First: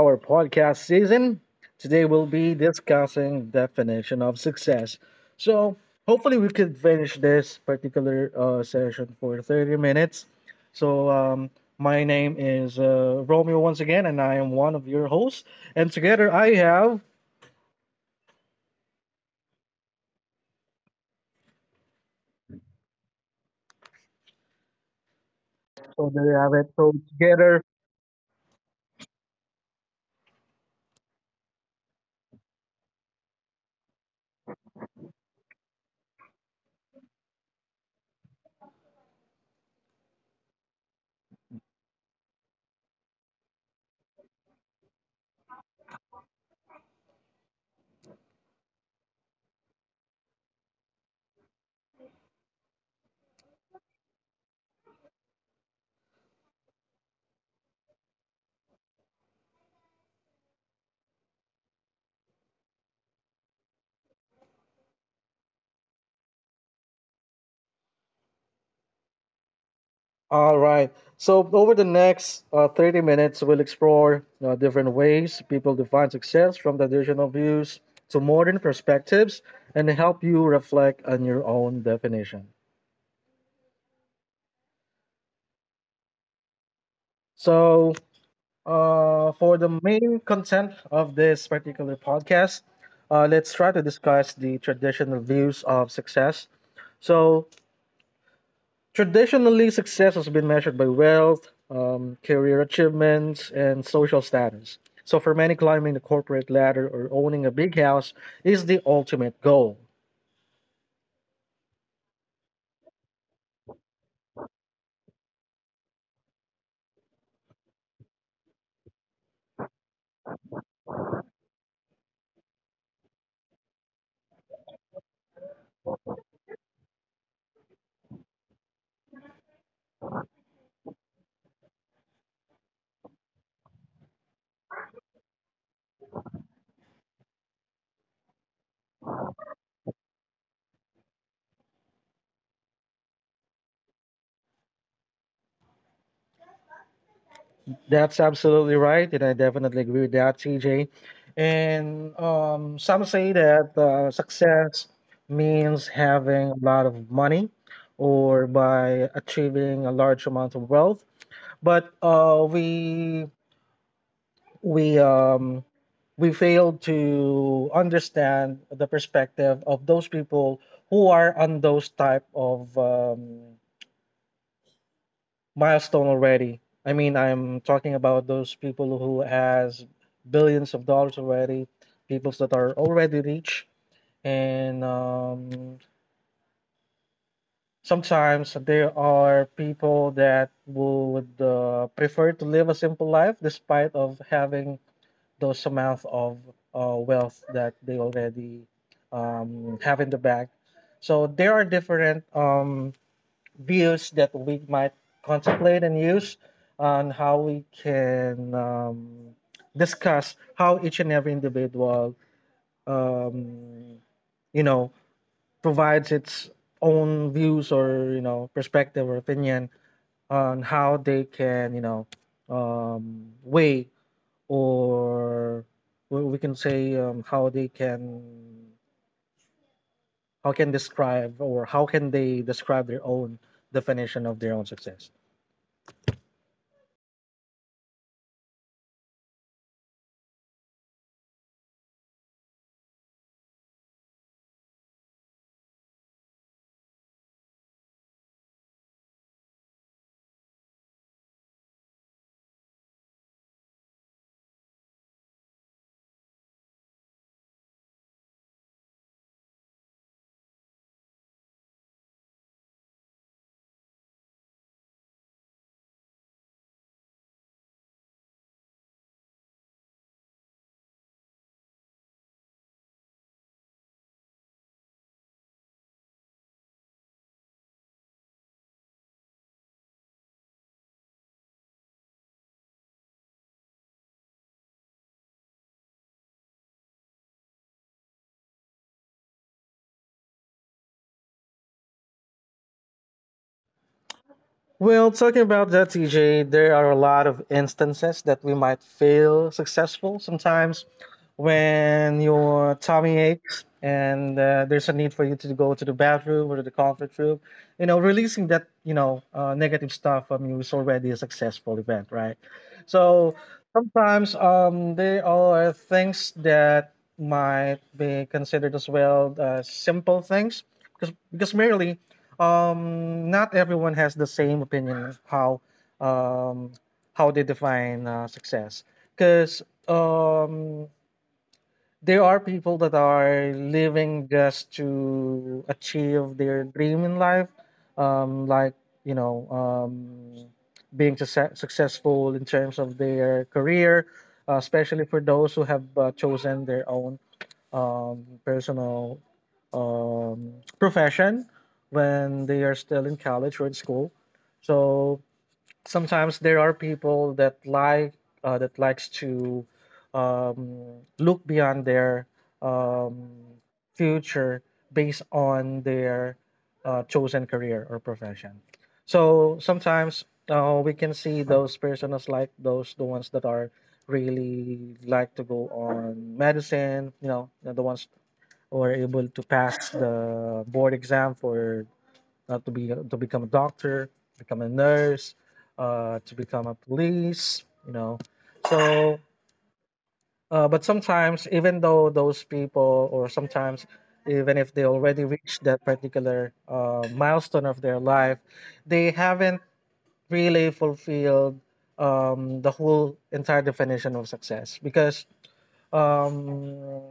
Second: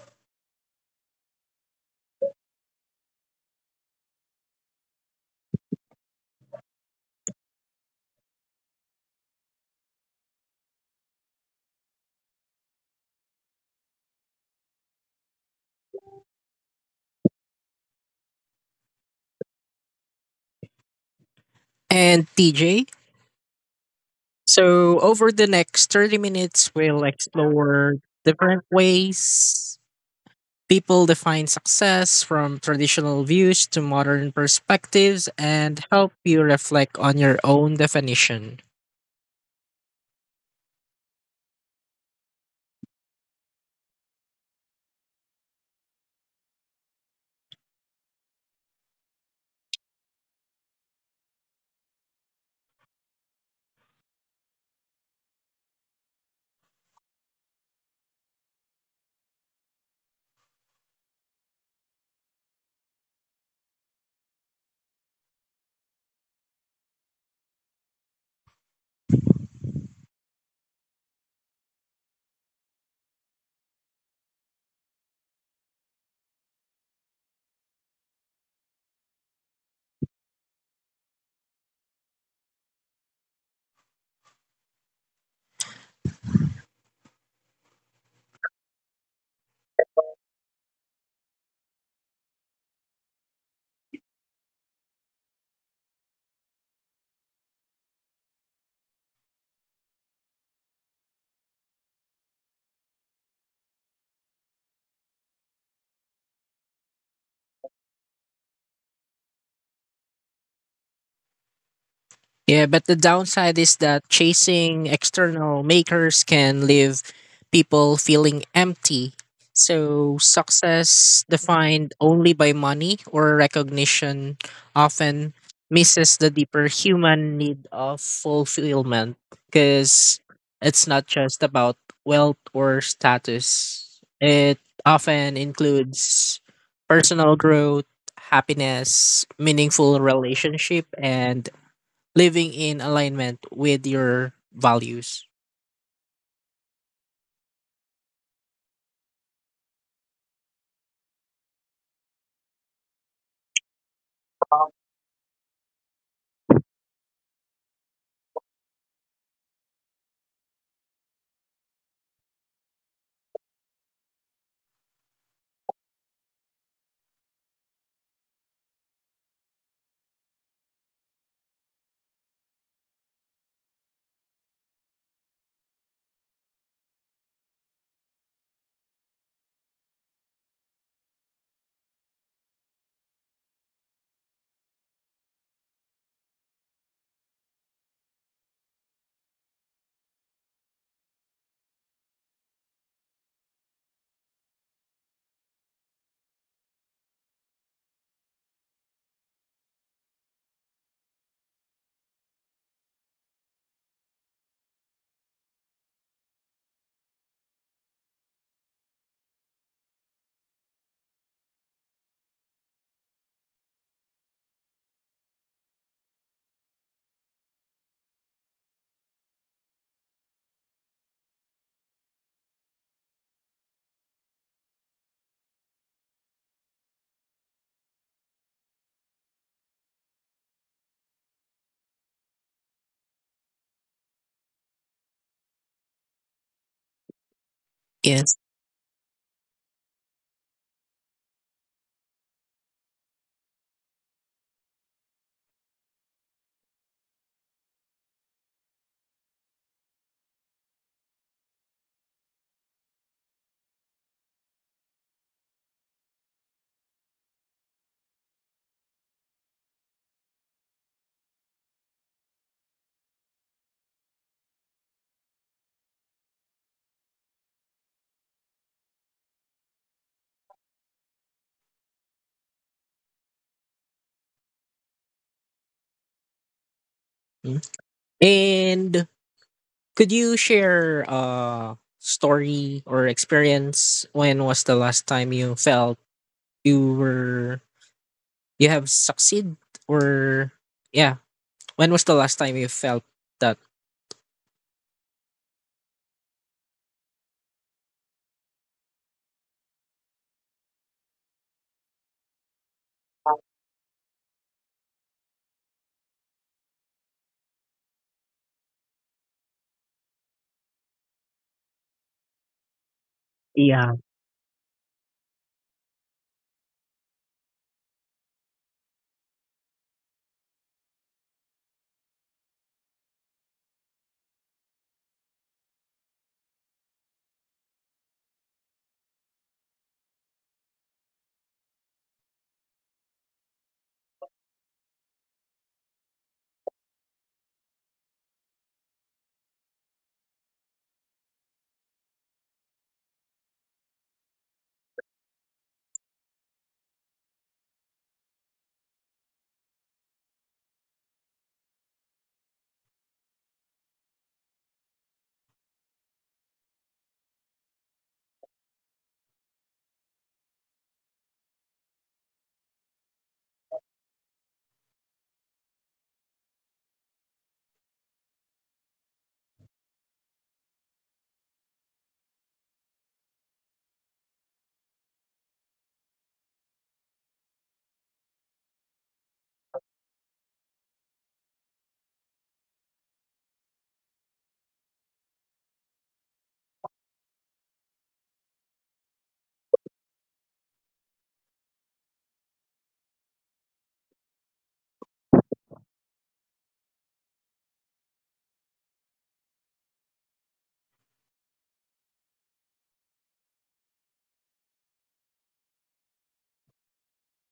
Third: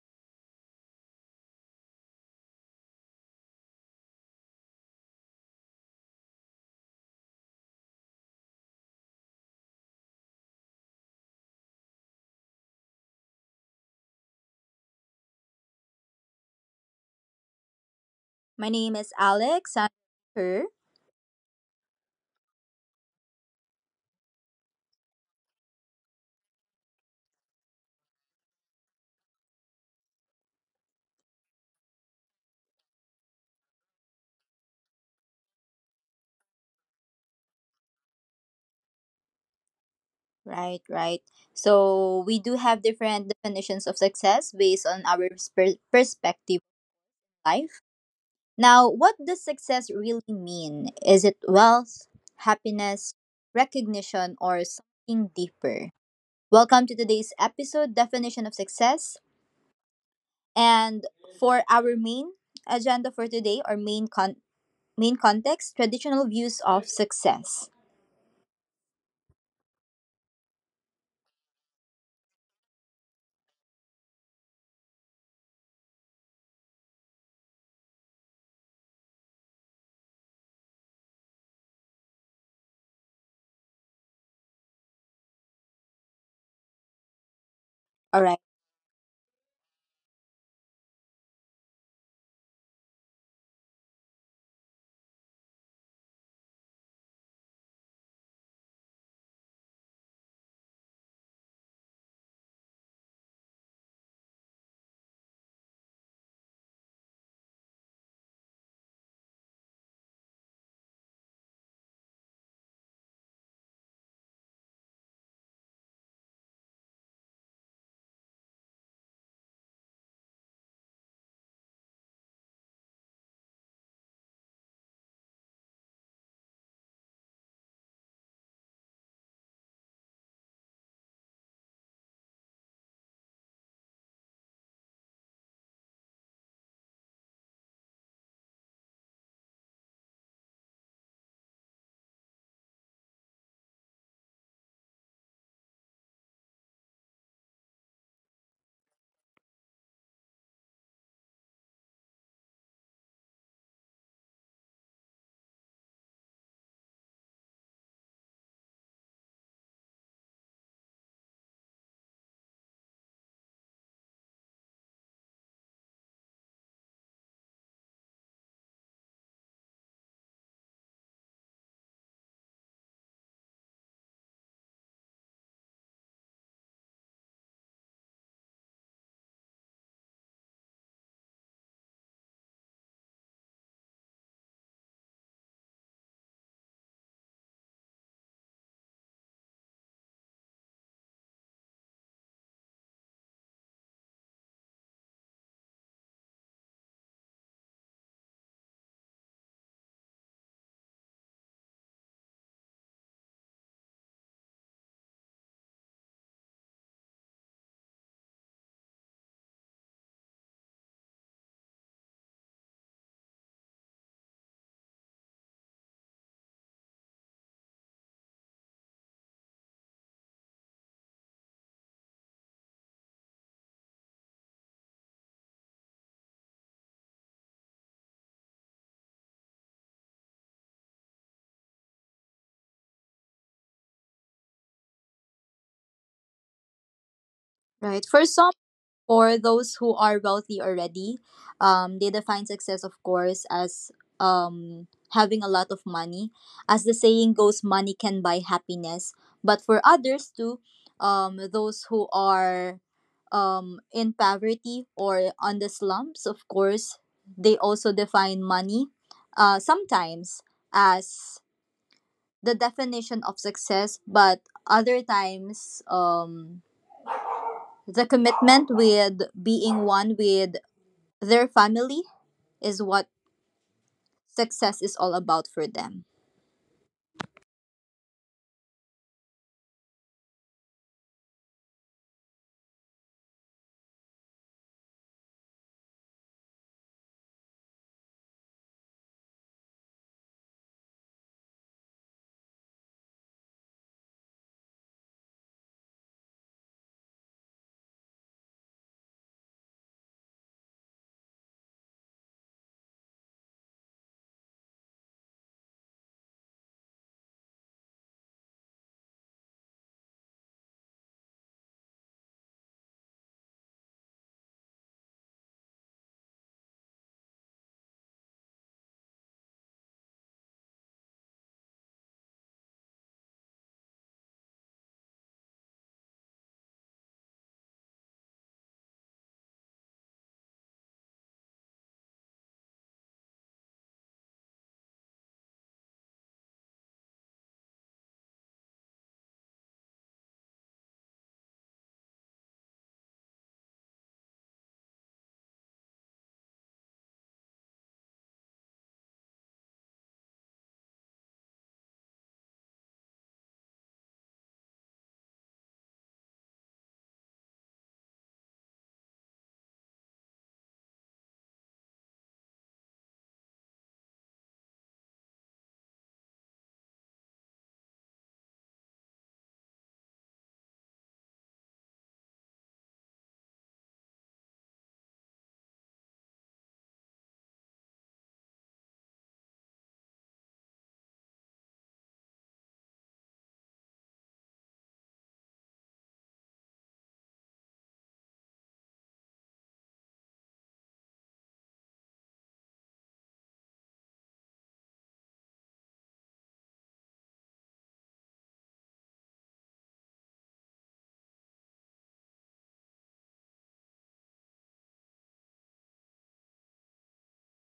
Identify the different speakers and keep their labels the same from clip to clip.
Speaker 1: our podcast season. Today we'll be discussing definition of success. So hopefully we could finish this particular session for 30 minutes. So my name is Romeo once again, and I am one of your hosts. And together I have,
Speaker 2: My name is Alex. I'm her.
Speaker 3: And TJ. So, over the next 30
Speaker 1: so
Speaker 3: minutes,
Speaker 1: there you
Speaker 3: we'll
Speaker 1: have it. So
Speaker 3: explore
Speaker 1: together.
Speaker 3: different ways people define success from traditional views to modern perspectives and help you reflect on your own definition.
Speaker 2: Right. So we do have different definitions of success based on our perspective of life. Now, what does success really mean? Is it wealth, happiness, recognition, or something deeper? Welcome to today's episode, Definition of Success. And for our main agenda for today, or main context, traditional views of success.
Speaker 1: All right. So over the next 30 minutes, we'll explore different ways people define success from traditional views to modern perspectives and help you reflect on your own definition.
Speaker 2: All right.
Speaker 1: So for the main content of this particular podcast, let's try to discuss the traditional views of success. So traditionally, success has been measured by wealth, career achievements, and social status. So, for many, climbing the corporate ladder or owning a big house is the ultimate goal.
Speaker 3: Yeah, but the downside is that chasing external makers can leave people feeling empty. So, success defined only by money or recognition often misses the deeper human need of fulfillment, because it's not just about wealth or status, it often includes personal growth, happiness, meaningful relationship, and living in alignment with your values.
Speaker 1: That's absolutely right, and I definitely agree with that, TJ. And some say that success means having a lot of money or by achieving a large amount of wealth. But we we fail to understand the perspective of those people who are on those type of milestone already. I mean, I'm talking about those people who has billions of dollars already, people that are already rich, and sometimes there are people that would prefer to live a simple life despite of having those amount of wealth that they already have in the bank. So there are different views that we might contemplate and use on how we can discuss how each and every individual, um, you know, provides its own views or perspective or opinion on how they can weigh or, well, we can say how they can, how can they describe their own definition of their own success.
Speaker 2: Right.
Speaker 3: Yes.
Speaker 2: For those who are wealthy already, they define success, of course, as um, having a lot of money. As the saying goes, money can buy happiness. But for others too, those who are in poverty or on the slums, of course, they also define money sometimes as the definition of success, but other times, the commitment with being one with their family is what success is all about for them.
Speaker 3: Mm. And could you share a story or experience? When was the last time you felt you were you have succeed, or yeah? When was the last time you felt that?
Speaker 1: Well, talking about that, TJ, there are a lot of instances that we might feel successful sometimes when your tummy aches and there's a need for you to go to the bathroom or to the comfort room. Releasing that, negative stuff from you is already a successful event, right? So
Speaker 3: Yeah,
Speaker 1: sometimes there are things that might be considered as well simple things because, merely not everyone has the same opinion of how, um, how they define success, because um, there are people that are living just to achieve their dream in life, like you know, um, being successful in terms of their career, especially for those who have chosen their own personal um, profession when they are still in college or in school. So sometimes there are people that that likes to look beyond their um, future based on their chosen career or profession. So sometimes we can see those persons like those the ones that are really like to go on medicine. You know, the ones who are able to pass the board exam for to become a doctor, become a nurse, to become a police. You know, so but sometimes even though those people, or sometimes even if they already reached that particular milestone of their life, they haven't really fulfilled the whole entire definition of success because um,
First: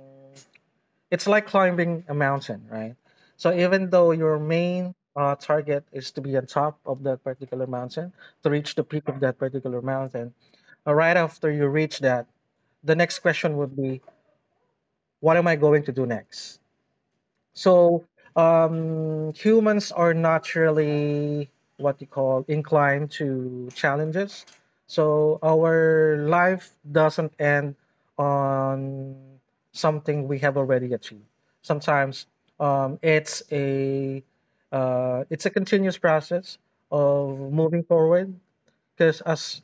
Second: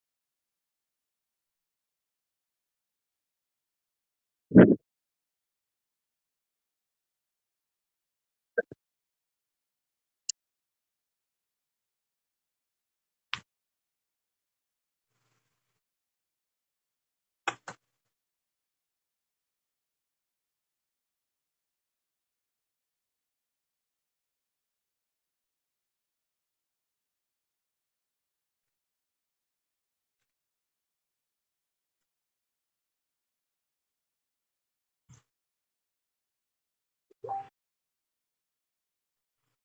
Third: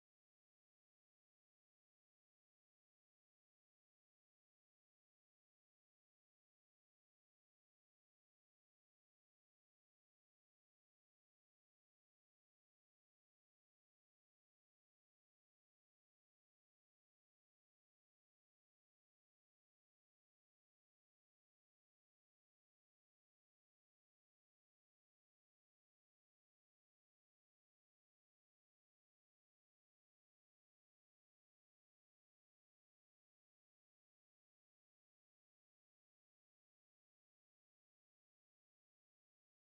Speaker 1: it's like climbing a mountain, right? So even though your main target is to be on top of that particular mountain, to reach the peak of that particular mountain, right after you reach that, the next question would be, what am I going to do next? So humans are naturally what you call inclined to challenges. So our life doesn't end on something we have already achieved. Sometimes um, it's a it's a continuous process of moving forward because as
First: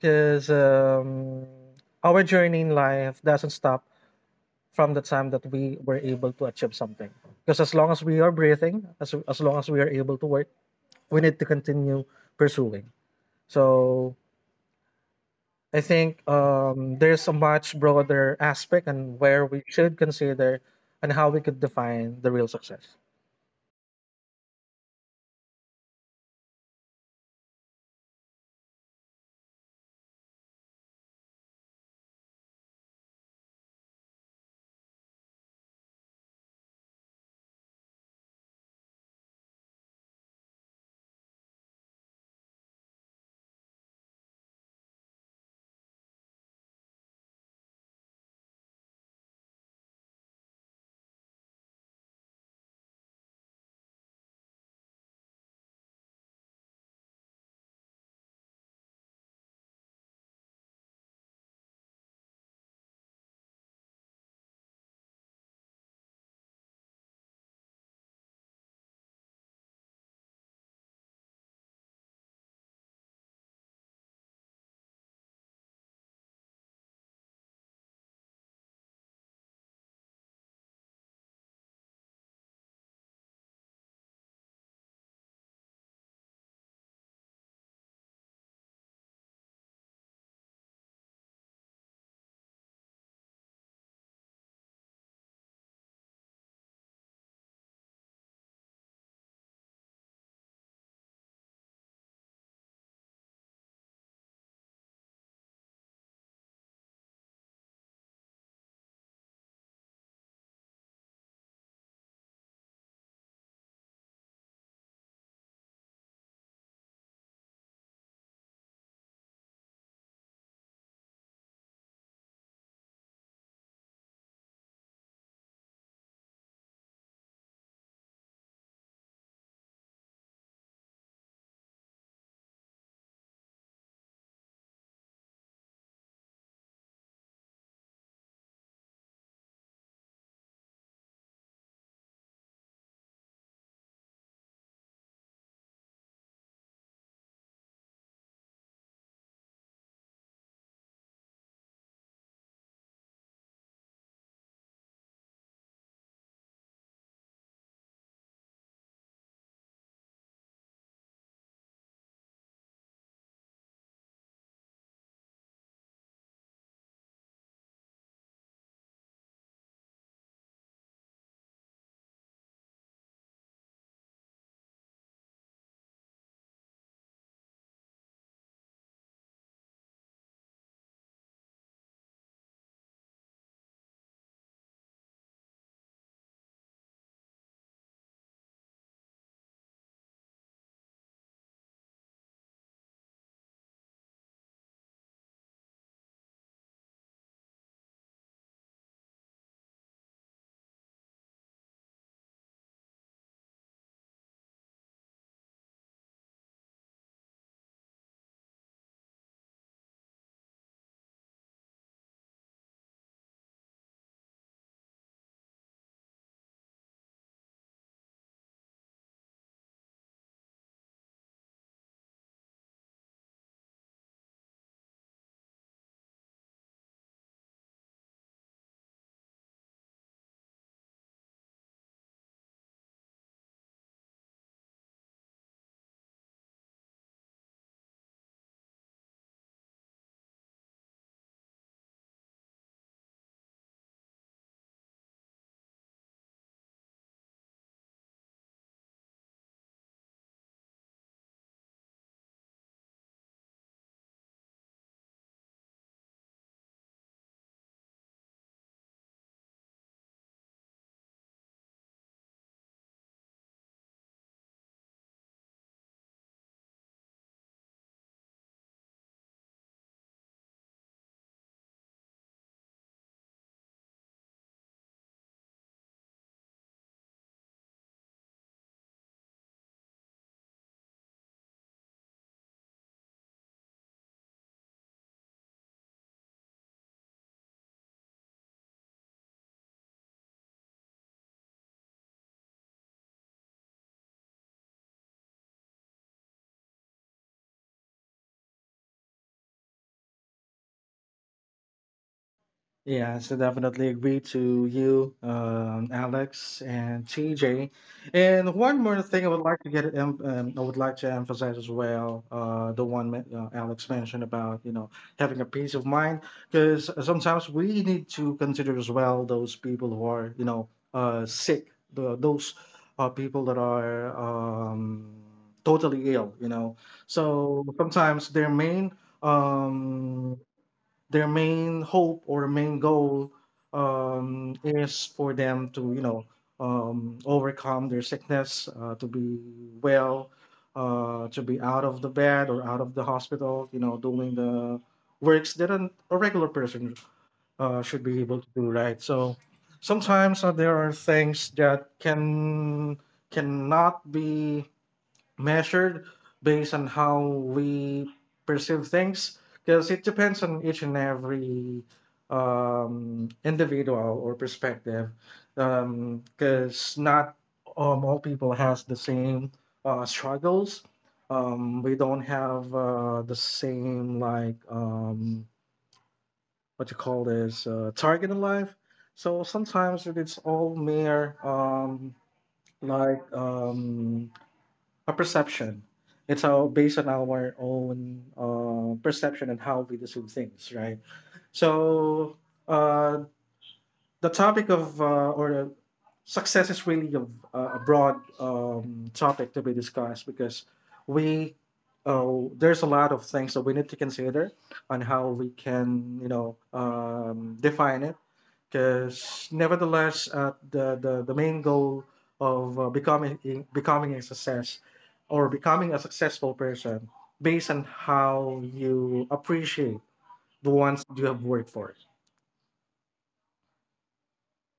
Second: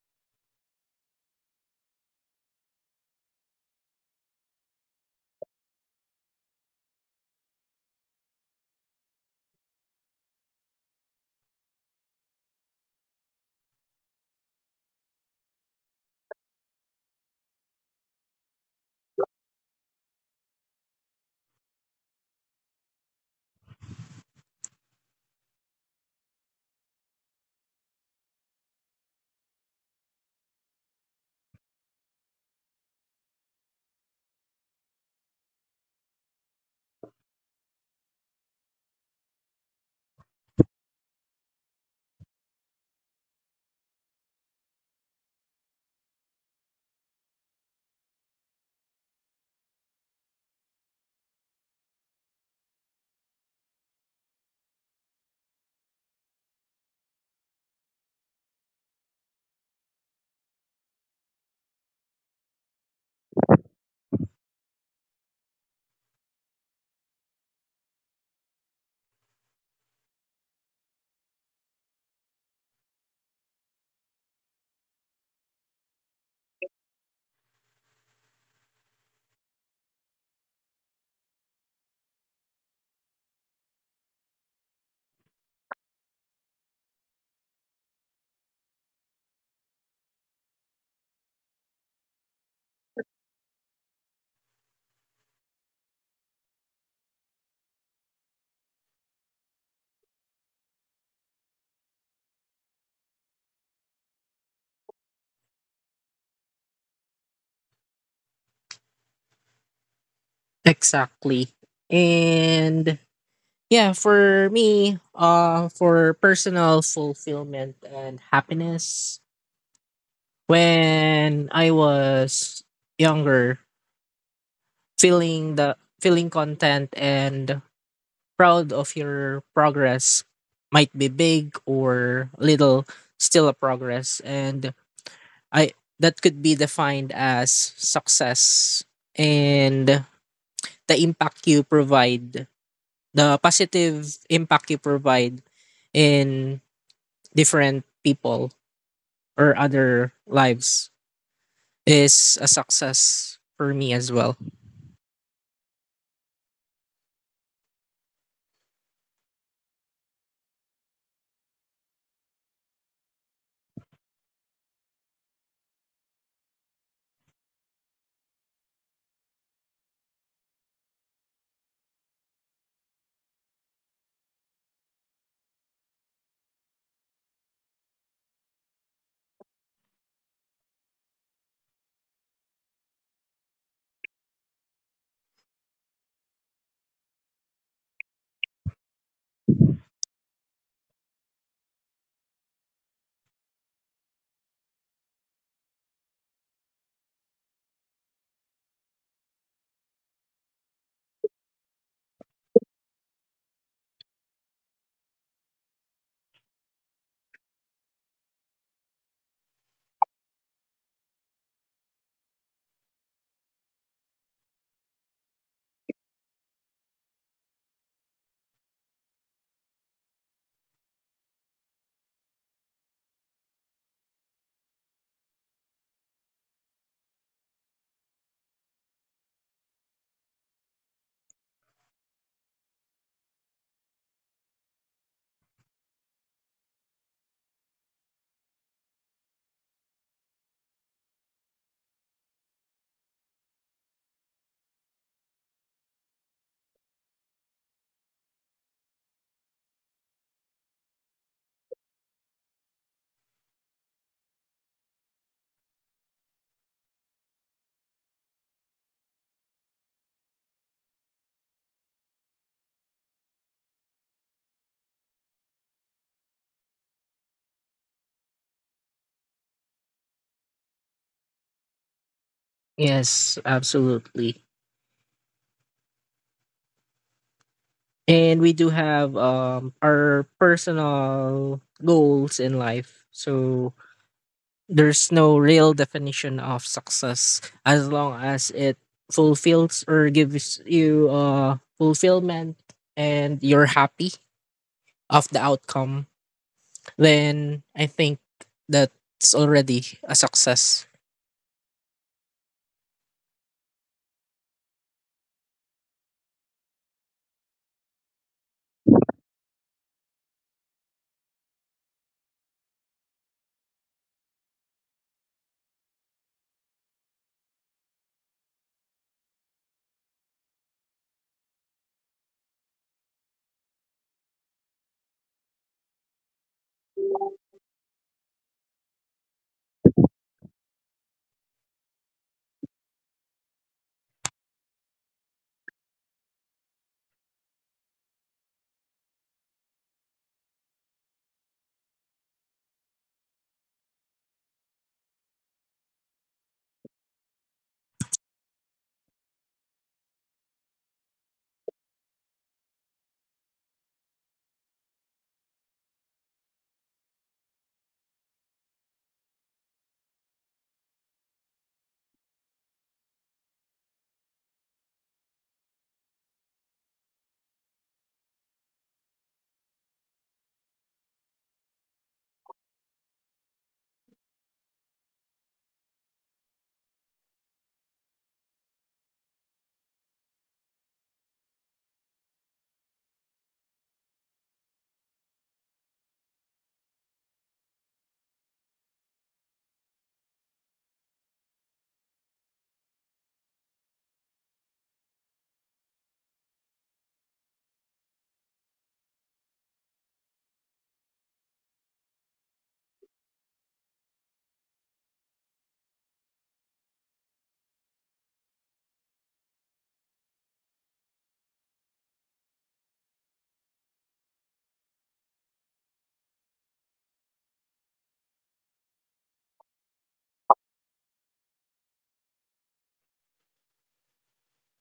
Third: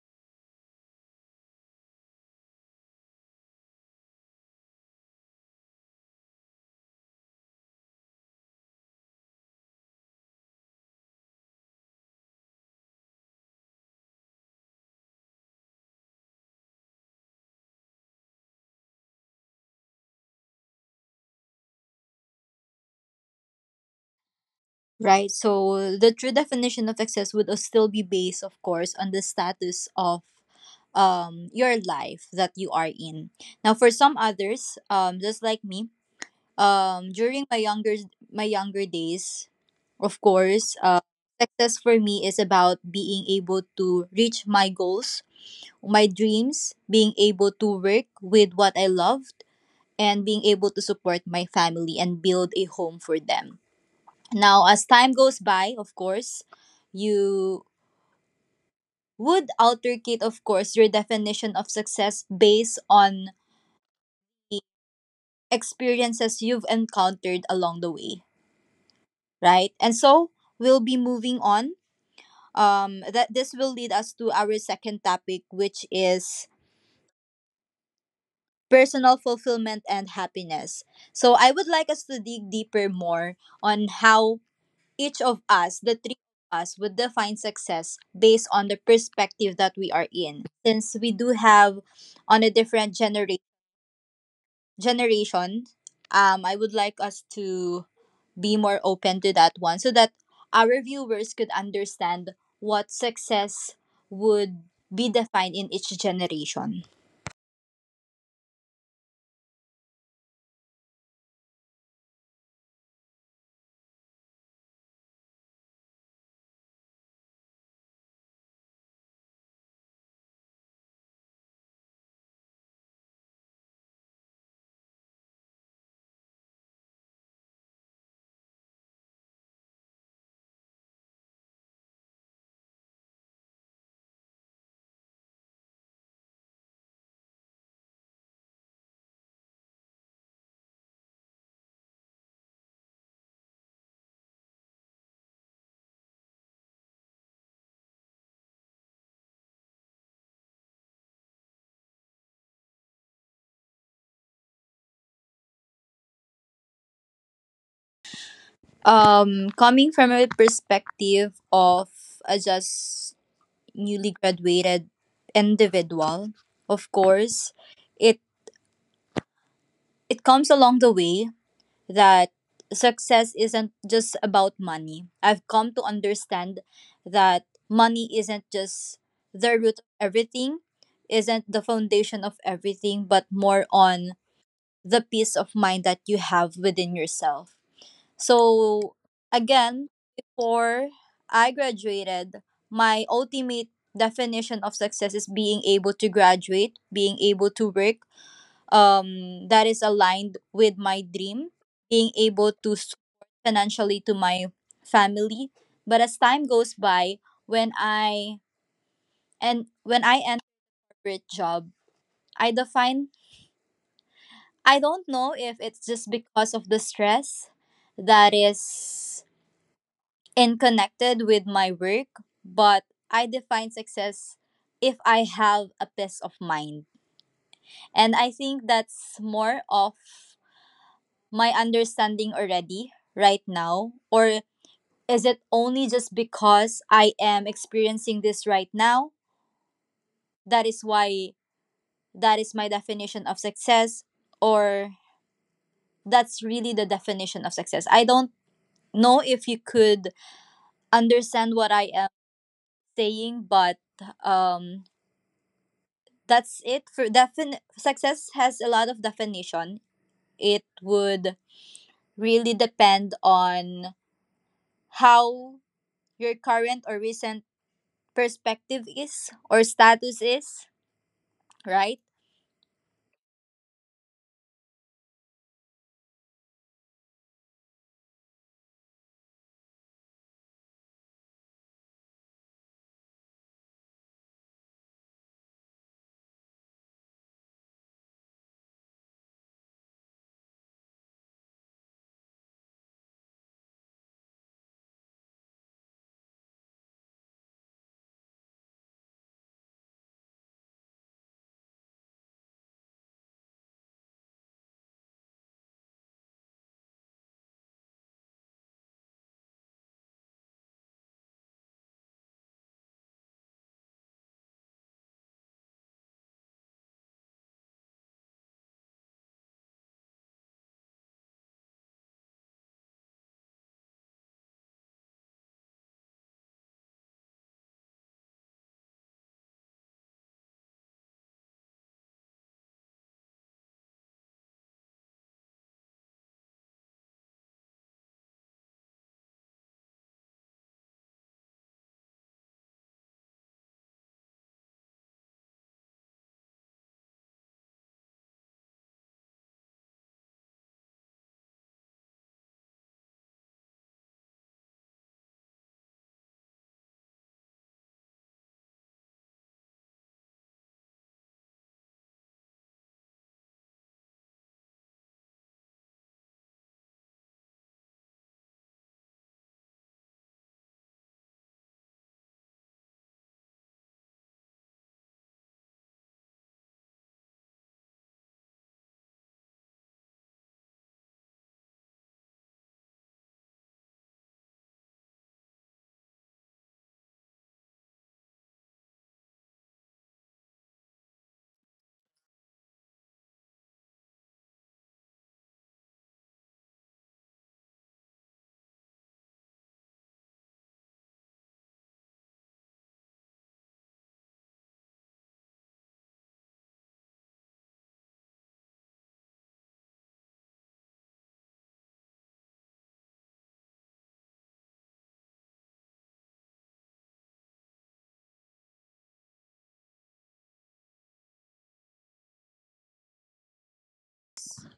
Speaker 1: because our journey in life doesn't stop from the time that we were able to achieve something. Because as long as we are breathing, as long as we are able to work, we need to continue pursuing. So I think there's a much broader aspect and where we should consider and how we could define the real success.
Speaker 2: Right. So the true definition of success would still be based, of course, on the status of your life that you are in. Now, for some others, just like me, during my younger days, of course, success for me is about being able to reach my goals, my dreams, being able to work with what I love, and being able to support my family and build a home for them. Now, as time goes by, of course, you would altercate, of course, your definition of success based on the experiences you've encountered along the way, right? And so we'll be moving on. That this will lead us to our second topic, which is personal fulfillment and happiness. So I would like us to dig deeper more on how each of us, the three of us, would define success based on the perspective that we are in. Since we do have on a different generation, I would like us to be more open to that one so that our viewers could understand what success would be defined in each generation.
Speaker 3: exactly? And yeah, for me, for personal fulfillment and happiness, when I was younger, feeling content and proud of your progress, might be big or little, still a progress, and I that could be defined as success, and the impact you provide, the positive impact you provide in different people or other lives is a success for me as well.
Speaker 2: Coming from a perspective of a just newly graduated individual, of course, it it comes along the way that success isn't just about money. I've come to understand that money isn't just the root of everything, isn't the foundation of everything, but more on the peace of mind that you have within yourself. So, again, before I graduated, my ultimate definition of success is being able to graduate, being able to work, that is aligned with my dream, being able to support financially to my family. But as time goes by, when I when I enter a corporate job, I define I don't know if it's just because of the stress that is in connected with my work, but I define success if I have a peace of mind. And I think that's more of my understanding already right now? Or is it only just because I am experiencing this right now? That is why that is my definition of success, or that's really the definition of success. I don't know if you could understand what I am saying, but um, that's it for success has a lot of definition. It would really depend on how your current or recent perspective is or status is, right?
Speaker 3: Yes, absolutely. And we do have our personal goals in life. So there's no real definition of success as long as it fulfills or gives you fulfillment and you're happy of the outcome, then I think that's already a success.
Speaker 1: Yeah, so definitely agree to you, Alex and TJ. And one more thing I would like to get, I would like to emphasize as well, the one Alex mentioned about, you know, having a peace of mind, because sometimes we need to consider as well those people who are, you know, sick, those people that are totally ill, you know. So sometimes their main um hope or main goal is for them to overcome their sickness to be well, to be out of the bed or out of the hospital, you know, doing the works that a regular person should be able to do, right? So sometimes there are things that cannot be measured based on how we perceive things, because it depends on each and every individual or perspective, because not all people has the same struggles. We don't have the same like what you call this target in life. So sometimes it's all mere like um, a perception. It's all based on our own perception and how we perceive things, right? So uh, the topic of or success is really a broad topic to be discussed, because we there's a lot of things that we need to consider on how we can, define it, because nevertheless the main goal of becoming a success or becoming a successful person based on how you appreciate the ones you have worked for.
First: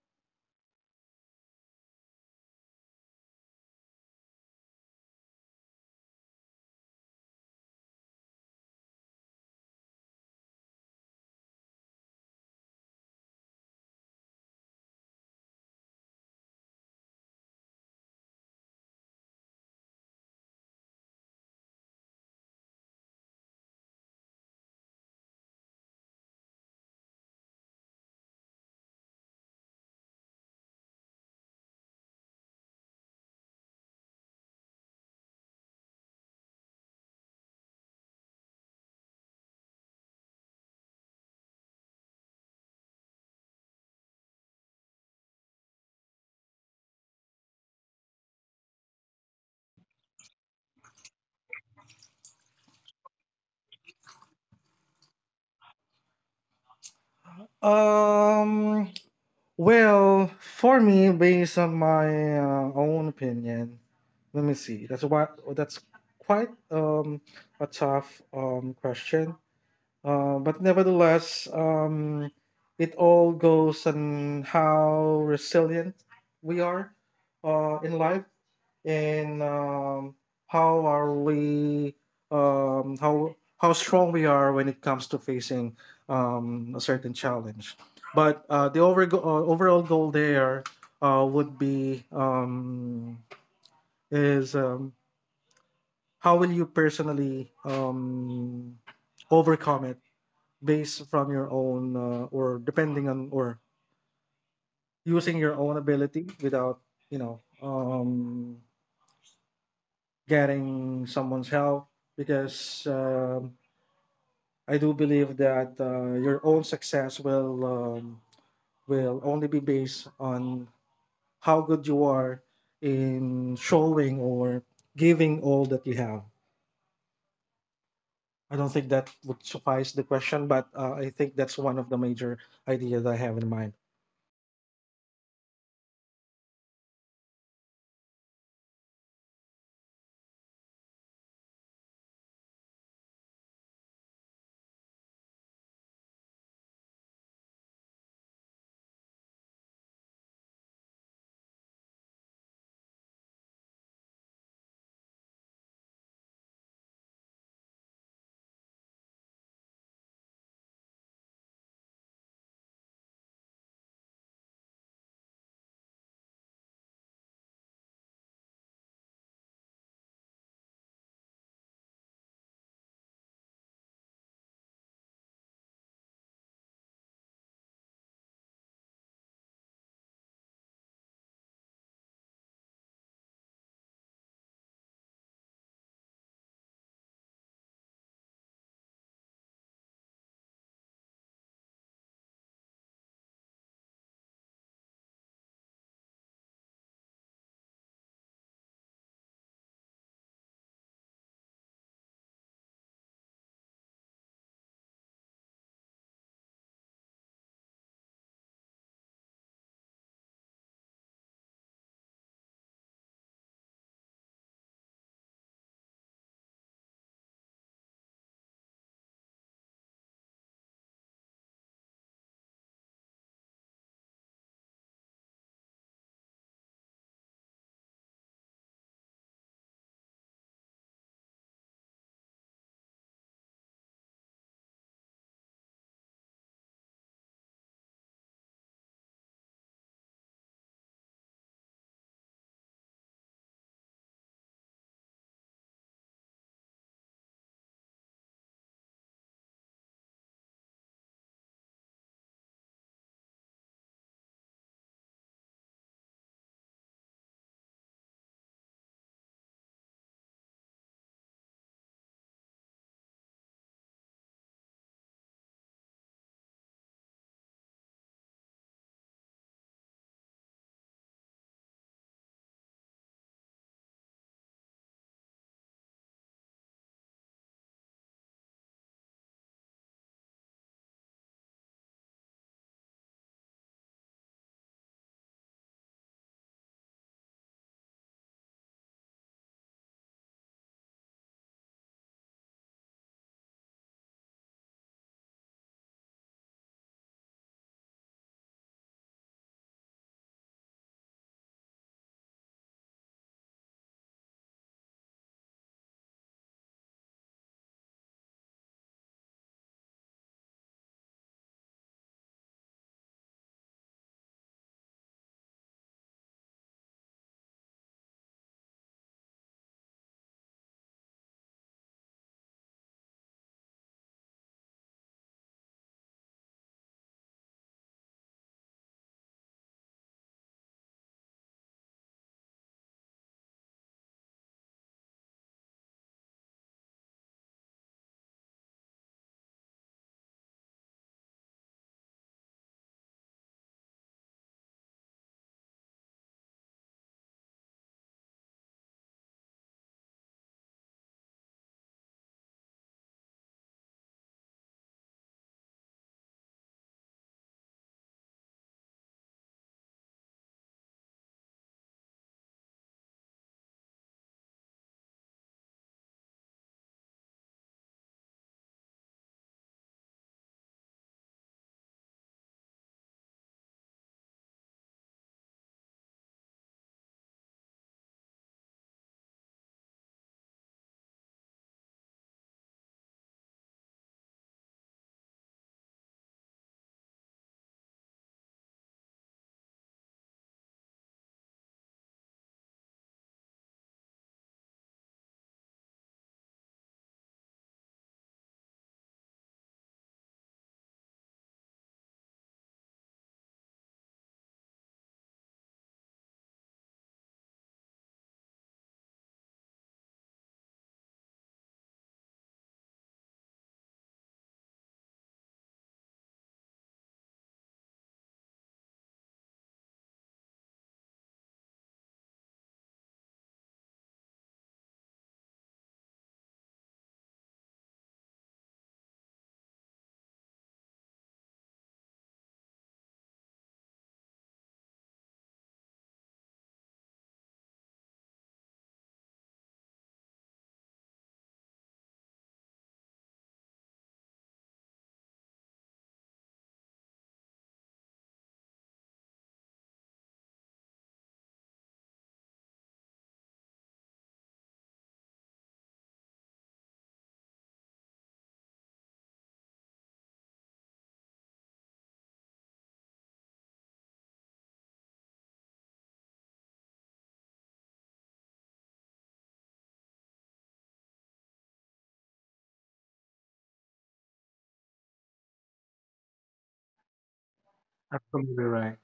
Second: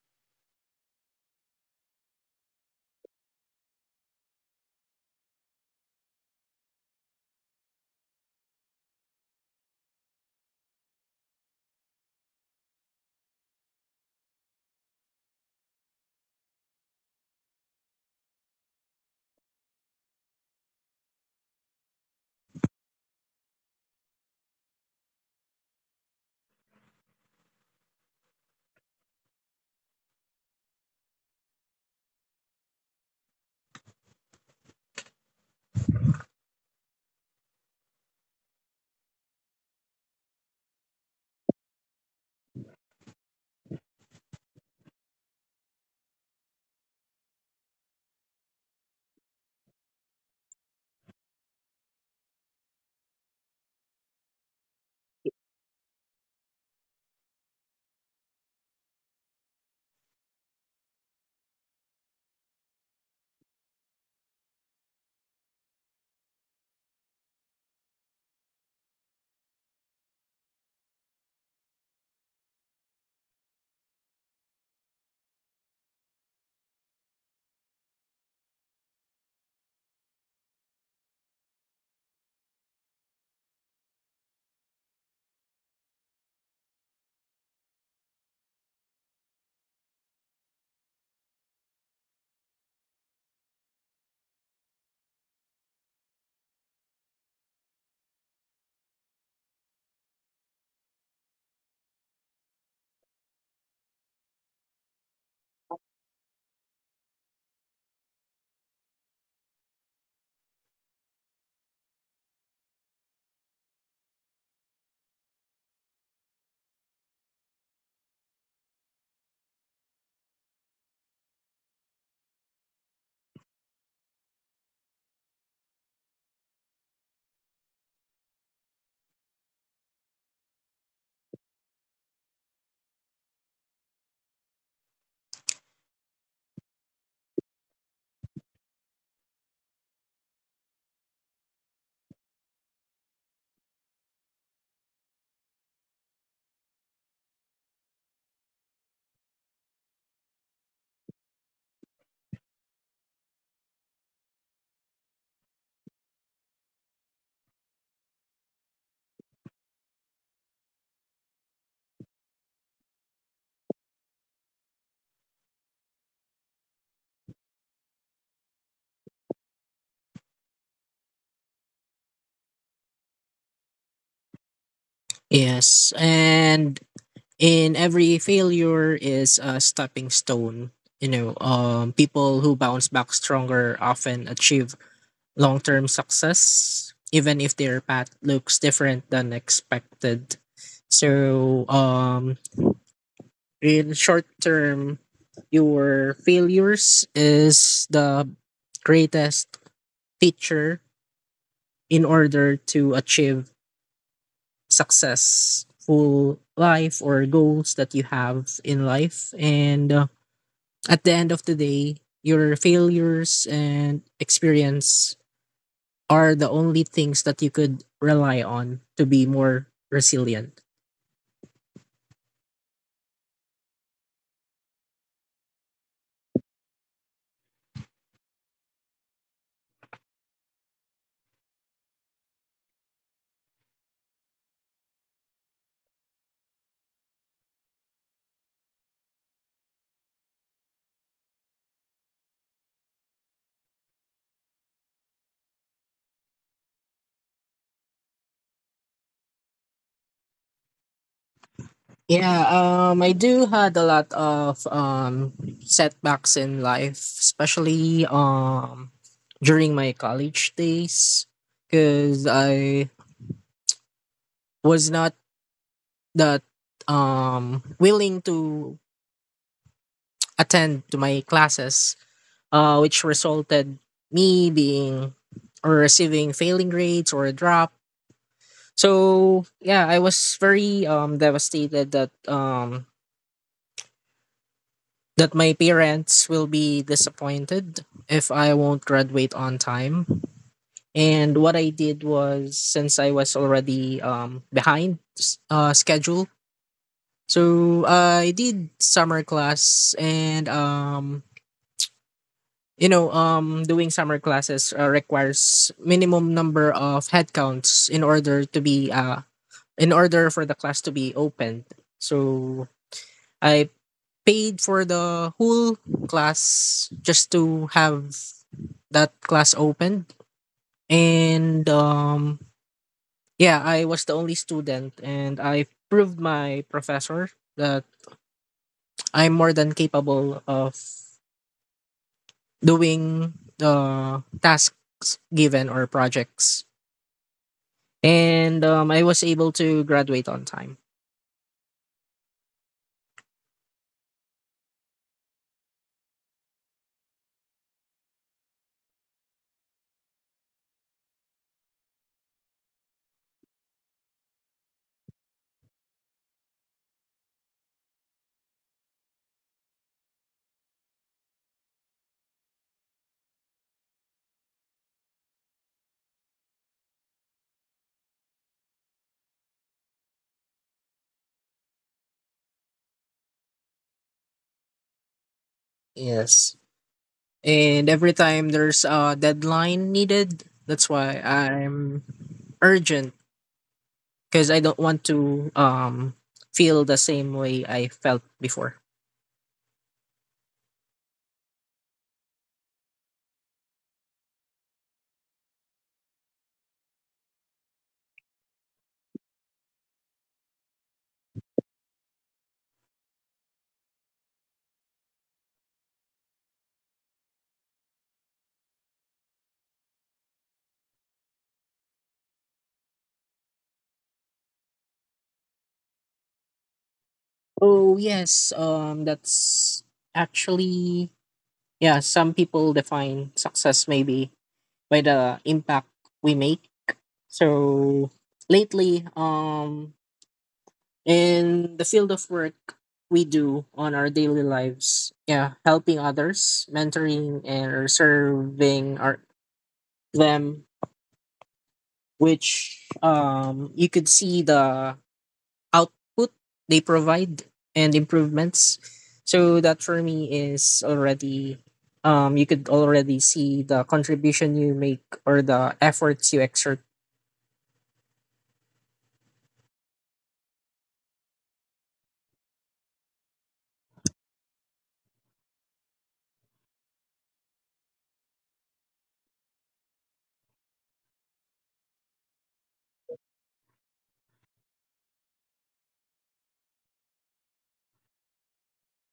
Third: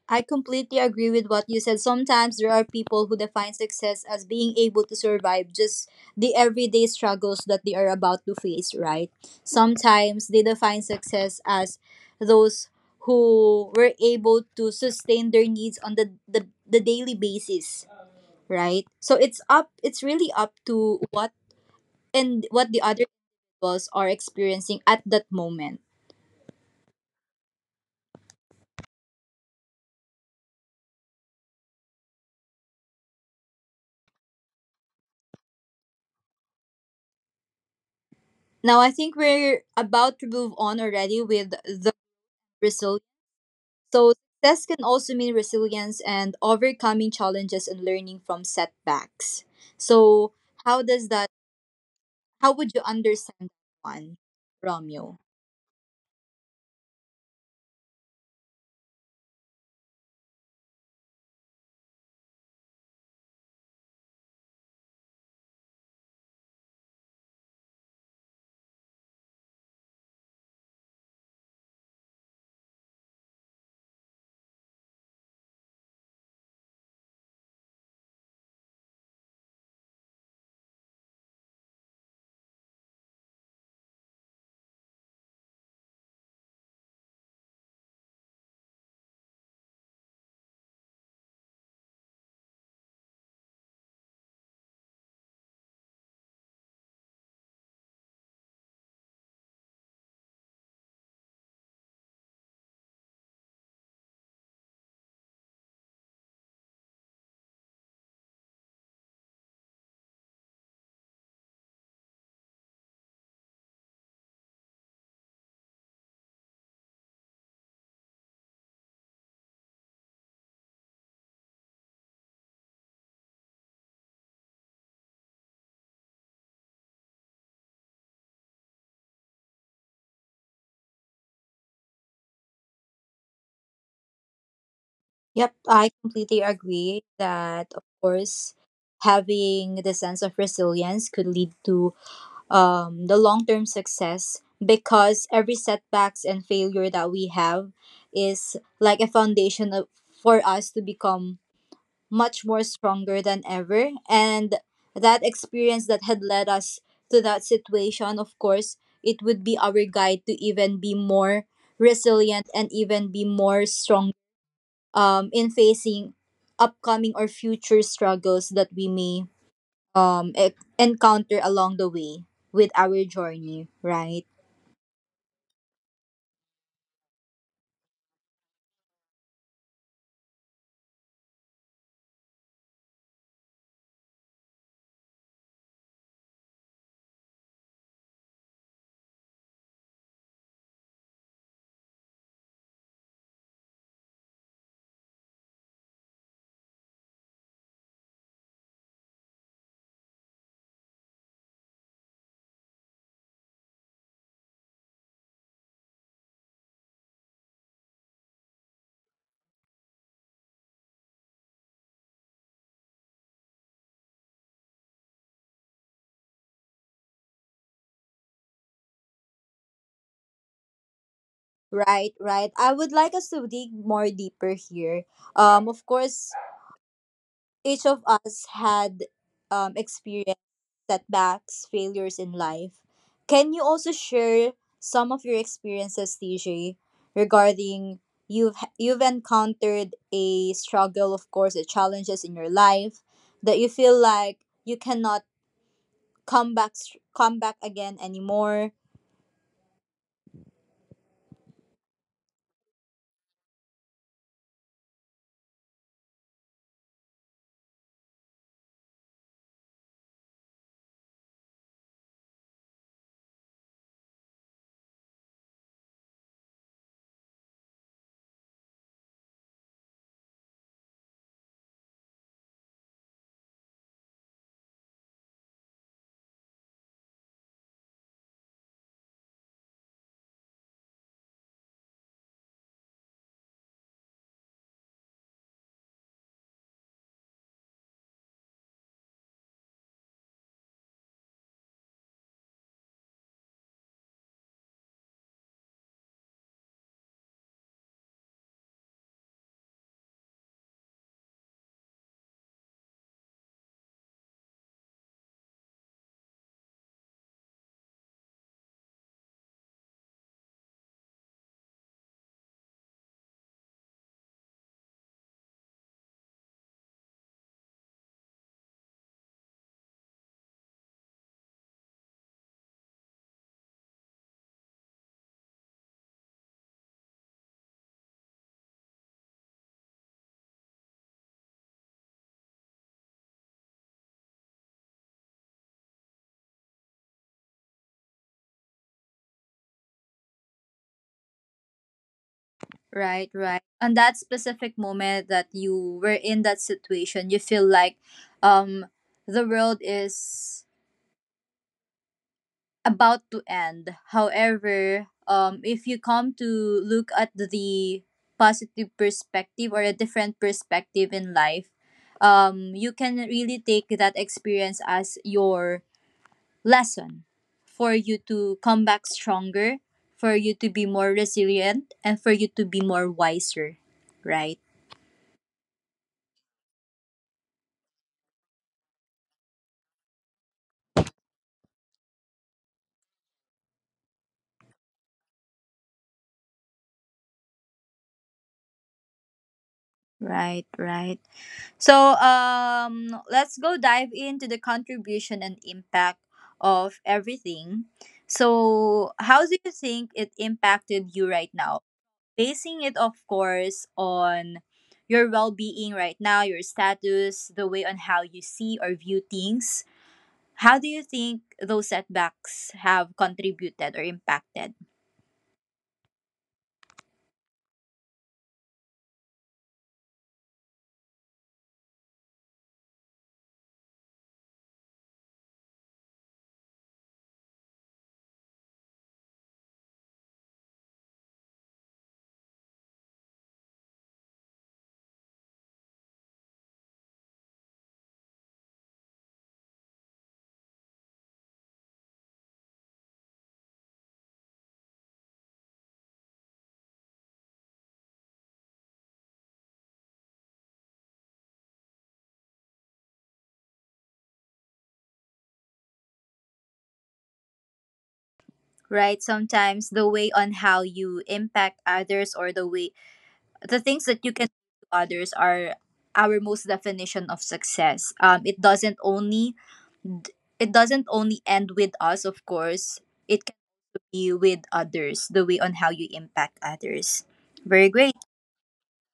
Speaker 2: I completely agree with what you said. Sometimes there are people who define success as being able to survive just the everyday struggles that they are about to face, right? Sometimes they define success as those who were able to sustain their needs on the daily basis, right? So it's really up to what and what the other people's are experiencing at that moment. Now I think we're about to move on already with the resilience. So success can also mean resilience and overcoming challenges and learning from setbacks. So how does that how would you understand that one, Romeo?
Speaker 1: um well, for me, based on my own opinion, let me see. That's what. That's quite a tough question. But nevertheless, it all goes on how resilient we are in life, and how are we, how strong we are when it comes to facing a certain challenge. But overall goal there would be, is how will you personally overcome it based from your own or depending on or using your own ability without you know um, getting someone's help, because I do believe that your own success will only be based on how good you are in showing or giving all that you have. I don't think that would suffice the question, but I think that's one of the major ideas I have in mind.
Speaker 2: Yep, I completely agree that, of course, having the sense of resilience could lead to the long term success, because every setbacks and failure that we have is like a foundation of, for us to become much more stronger than ever, and that experience that had led us to that situation, of course, it would be our guide to even be more resilient and even be more strong in facing upcoming or future struggles that we may encounter along the way with our journey,
Speaker 3: Yes, and in every failure is a stepping stone. You know, people who bounce back stronger often achieve long term success, even if their path looks different than expected. So, in short term, your failures is the greatest teacher in order to achieve successful life or goals that you have in life. And at the end of the day, your failures and experience are the only things that you could rely on to be more resilient.
Speaker 2: right Right, I would like us to dig more deeper here. Of course, each of us had experienced setbacks, failures in life. Can you also share some of your experiences, TJ, regarding you've encountered a struggle, of course, the challenges in your life that you feel like you cannot come back again anymore?
Speaker 3: Yeah, I do had a lot of setbacks in life, especially during my college days, because I was not that willing to attend to my classes, which resulted me being or receiving failing grades or a drop. So yeah, I was very devastated that that my parents will be disappointed if I won't graduate on time. And what I did was, since I was already behind schedule, so I did summer class and you know, doing summer classes requires minimum number of headcounts in order to be in order for the class to be opened. So I paid for the whole class just to have that class opened, and yeah, I was the only student, and I proved my professor that I'm more than capable of doing the tasks given or projects. And I was able to graduate on time.
Speaker 2: Right, right. On that specific moment that you were in that situation, you feel like um the world is about to end. However, if you come to look at the positive perspective or a different perspective in life, you can really take that experience as your lesson for you to come back stronger, for you to be more resilient, and for you to be more wiser, right?
Speaker 3: Yes, and every time there's a deadline needed, that's why I'm urgent because I don't want to feel the same way I felt before.
Speaker 2: Right, right. So, let's go dive into the contribution and impact of everything. So, how do you think it impacted you right now? Basing it, of course, on your well being right now, your status, the way on how you see or view things. How do you think those setbacks have contributed or impacted?
Speaker 3: Oh yes, that's actually yeah. Some people define success maybe by the impact we make. So lately, in the field of work we do on our daily lives. Yeah, helping others, mentoring and serving our them, which you could see the output they provide and improvements. So that for me is already you could already see the contribution you make or the efforts you exert.
Speaker 2: Right, sometimes the way on how you impact others, or the way the things that you can do to others are our most definition of success. It doesn't only end with us. Of course, it can be with others, the way on how you impact others. Very great
Speaker 1: Absolutely right.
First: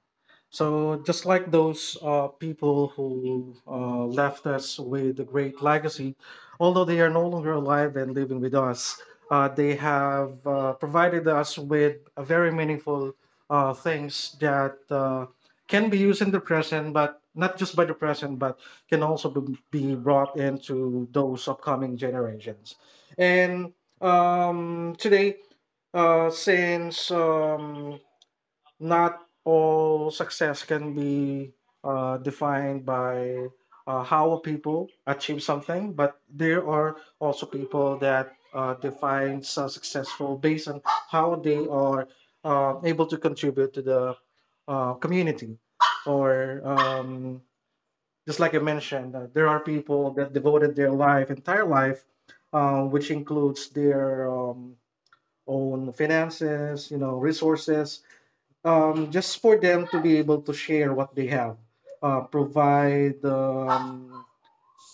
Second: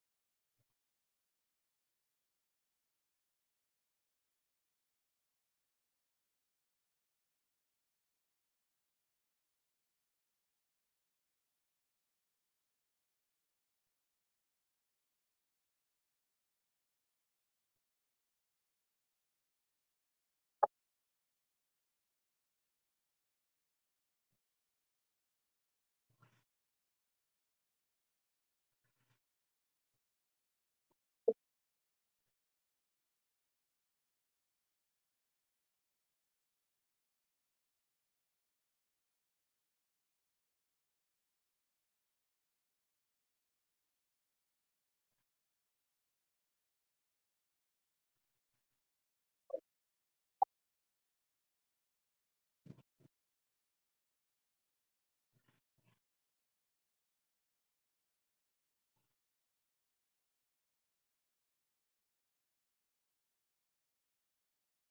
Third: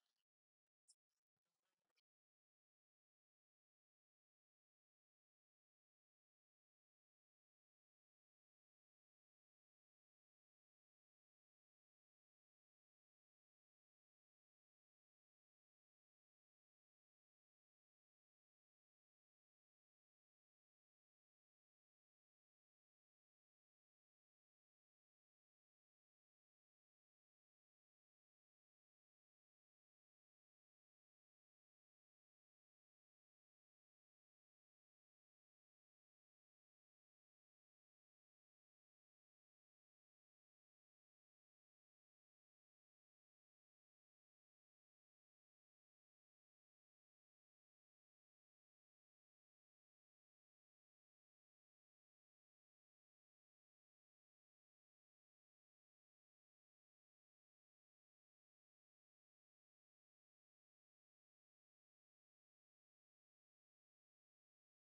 Speaker 1: So just like those people who left us with a great legacy, although they are no longer alive and living with us, they have provided us with a very meaningful things that can be used in the present, but not just by the present, but can also be brought into those upcoming generations. And today, since not all success can be defined by how people achieve something, but there are also people that define successful based on how they are able to contribute to the community. Or just like I mentioned, there are people that devoted their life, entire life, which includes their own finances, you know, resources, just for them to be able to share what they have, provide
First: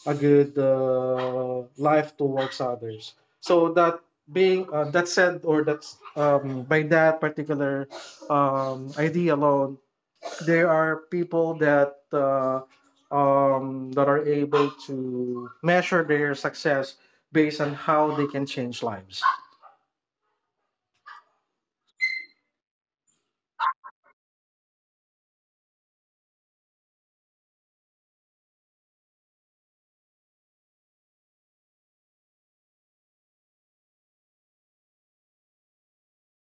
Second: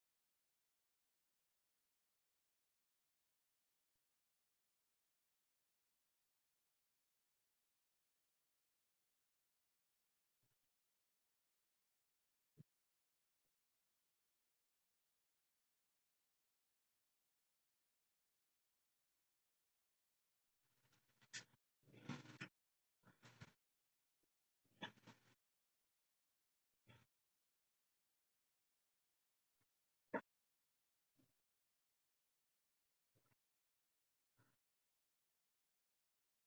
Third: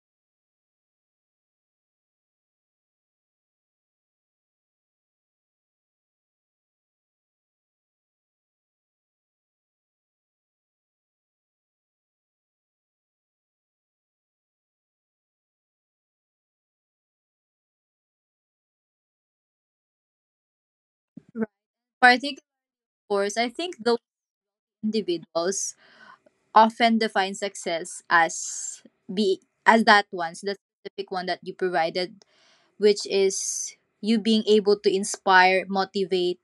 Speaker 1: a good life towards others. So that being that said, or that's by that particular idea alone, there are people that that are able to measure their success based on how they can change lives.
Speaker 2: particular course, I think those individuals often define success as be as that one, so the specific one that you provided, which is you being able to inspire, motivate,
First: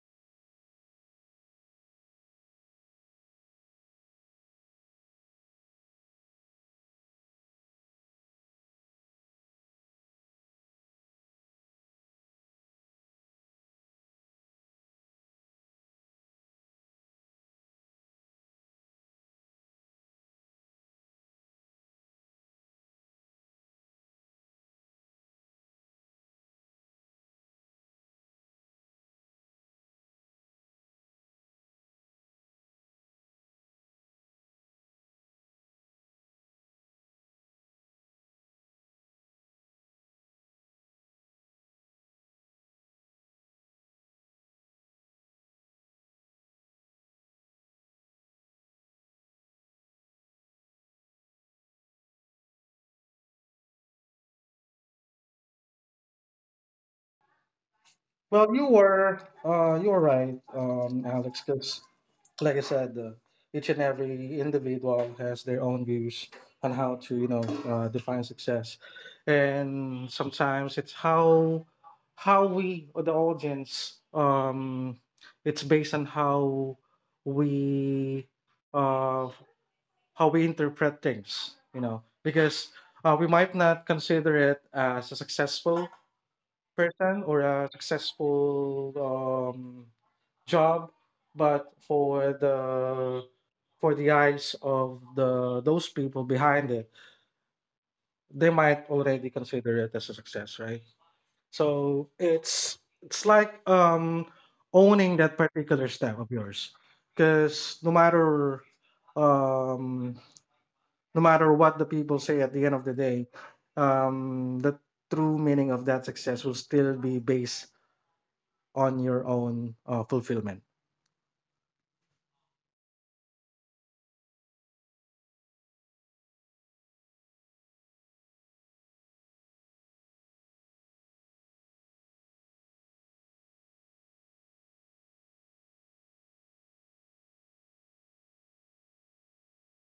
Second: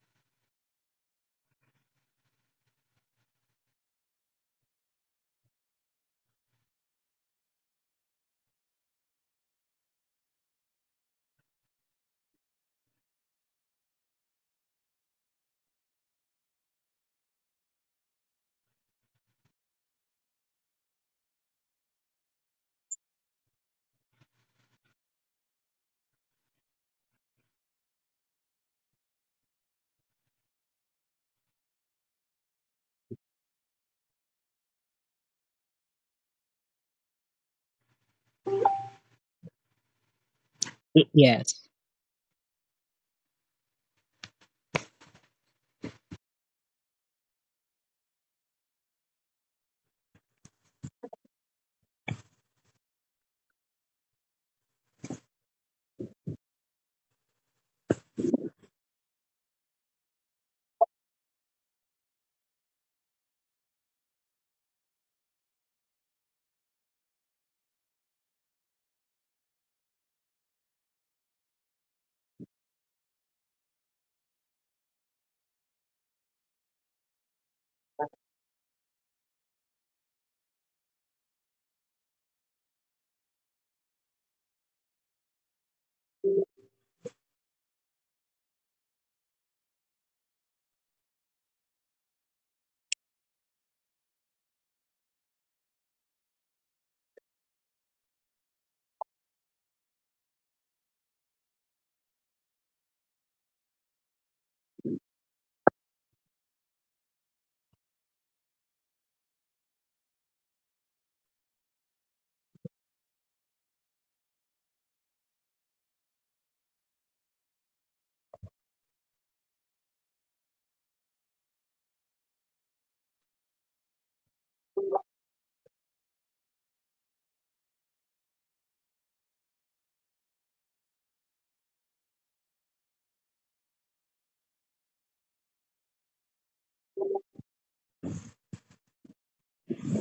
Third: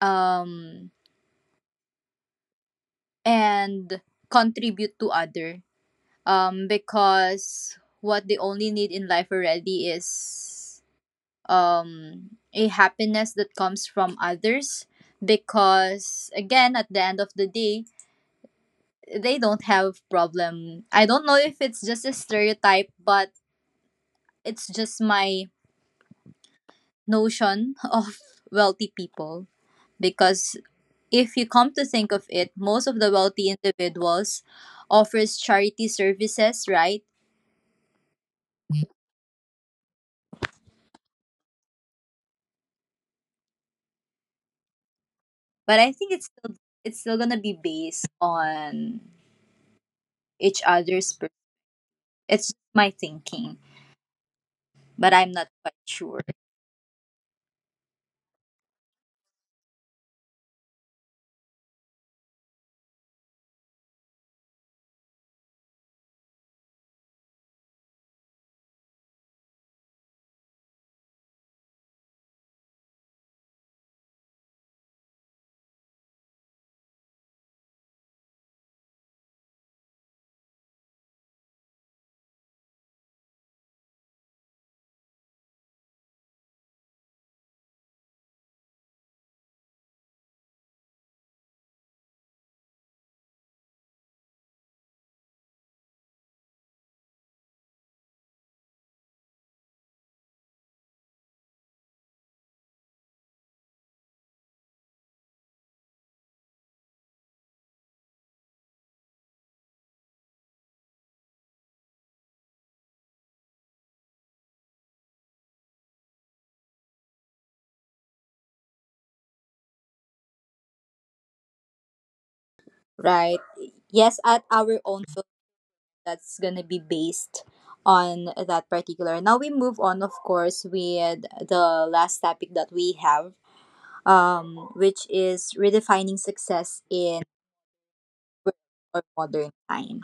Speaker 2: um and contribute to other, because what they only need in life already is a happiness that comes from others, because, again, at the end of the day, they don't have problem. I don't know if it's just a stereotype, but it's just my notion of wealthy people, because if you come to think of it, most of the wealthy individuals offers charity services, right?
Speaker 3: Yes.
Speaker 2: But I think it's still, it's still gonna be based on each other's. It's my thinking, but I'm not quite sure.
Speaker 1: Well, you were right, Alex, 'cause like I said, each and every individual has their own views on how to, you know, define success, and sometimes it's how we, or the audience, it's based on we uh, how we interpret things, you know, because we might not consider it as a successful person or a successful um, job, but for the eyes of the those people behind it, they might already consider it as a success, right? So it's like owning that particular step of yours, because um no matter what the people say at the end of the day, the true meaning of that success will still be based on your own fulfillment.
Speaker 2: Right? Yes, at our own film, that's gonna be based on that particular. Now we move on, of course, with the last topic that we have, which is redefining success in work or modern time.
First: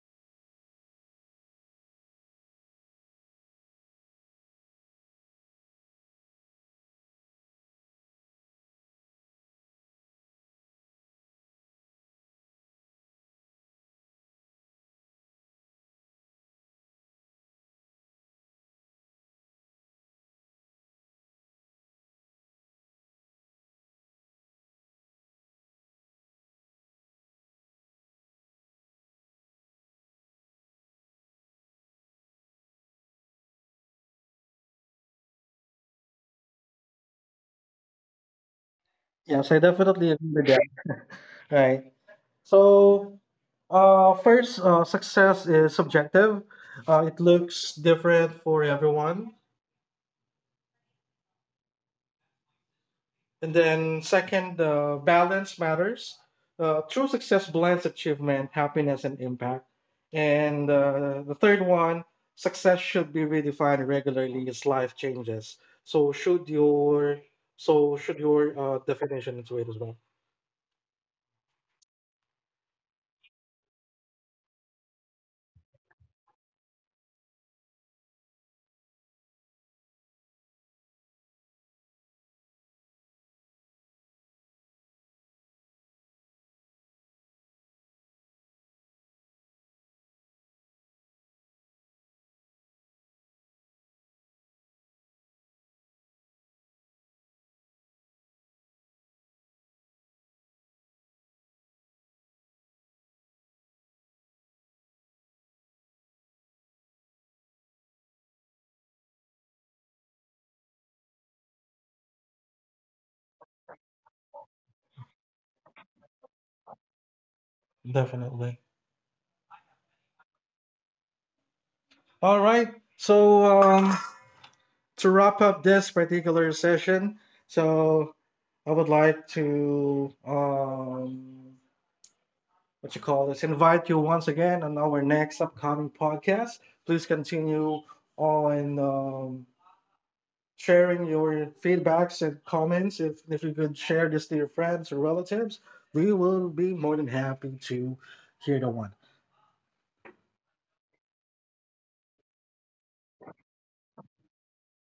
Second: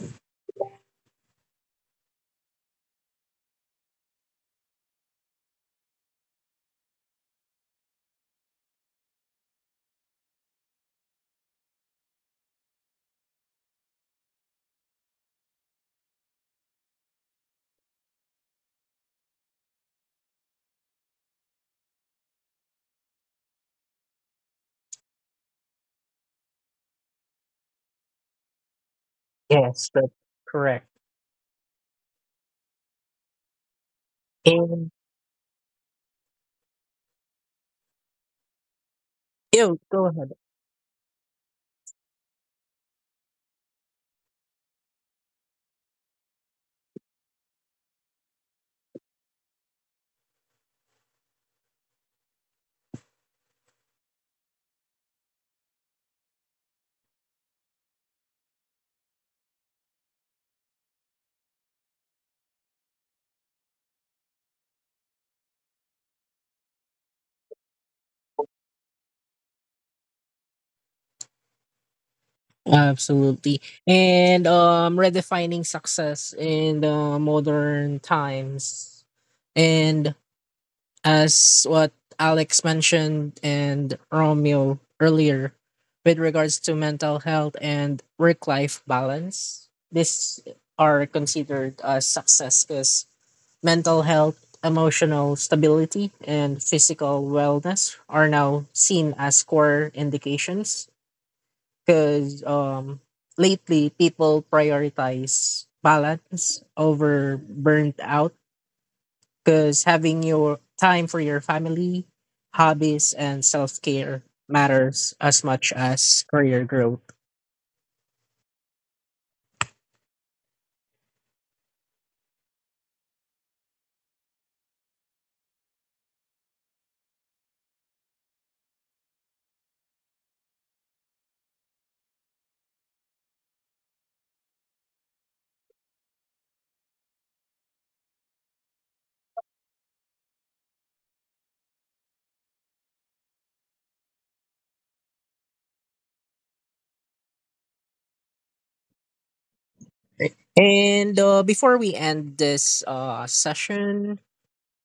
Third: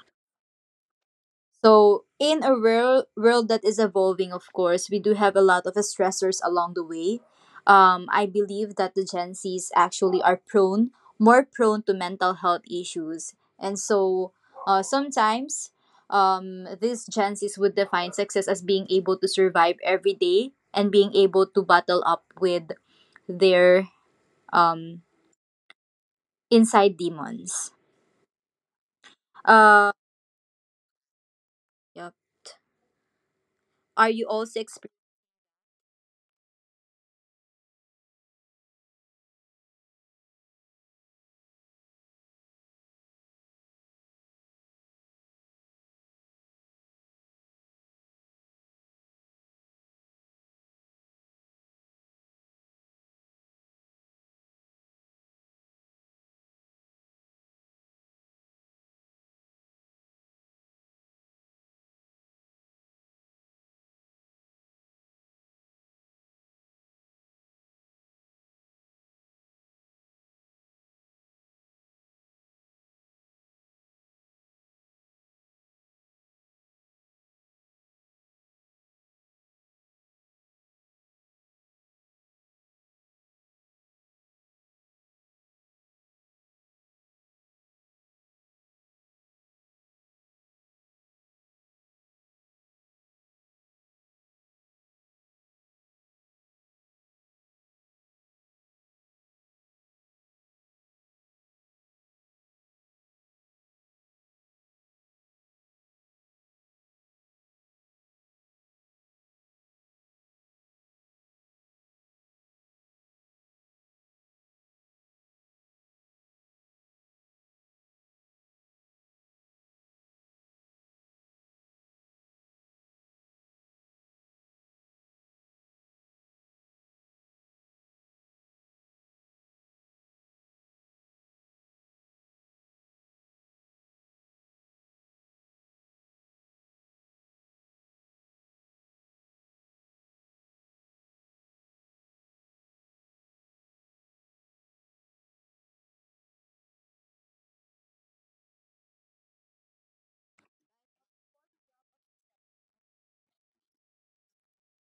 Speaker 2: So, in a world that is evolving, of course, we do have a lot of stressors along the way. I believe that the Gen Zs actually are more prone to mental health issues. And so, sometimes these Gen Zs would define success as being able to survive every day and being able to battle up with their um, inside demons.
Speaker 3: Yes,
Speaker 2: Uh,
Speaker 3: that's correct.
Speaker 2: yep. Are you also
Speaker 3: And
Speaker 2: experiencing
Speaker 1: Yes, I
Speaker 3: you go
Speaker 1: definitely agree
Speaker 3: ahead.
Speaker 1: with that. Right. So, first, success is subjective. It looks different for everyone. And then, second, balance matters. True success blends achievement, happiness, and impact. And the third one, success should be redefined regularly as life changes. So should your so should your definition into it as well.
Speaker 3: Absolutely. And redefining success in the modern times. And as what Alex mentioned and Romeo earlier with regards to mental health and work life balance, these are considered as success because mental health, emotional stability, and physical wellness are now seen as core indications because lately people prioritize balance over burnt out because having your time for your family, hobbies, and self care matters as much as career growth.
Speaker 1: Definitely. All right. So to wrap up this particular session, so I would like to what you call this, invite you once again on our next upcoming podcast. Please continue on sharing your feedbacks and comments. If you could share this to your friends or relatives, we will be more than happy to hear the one.
Speaker 3: And before we end this session,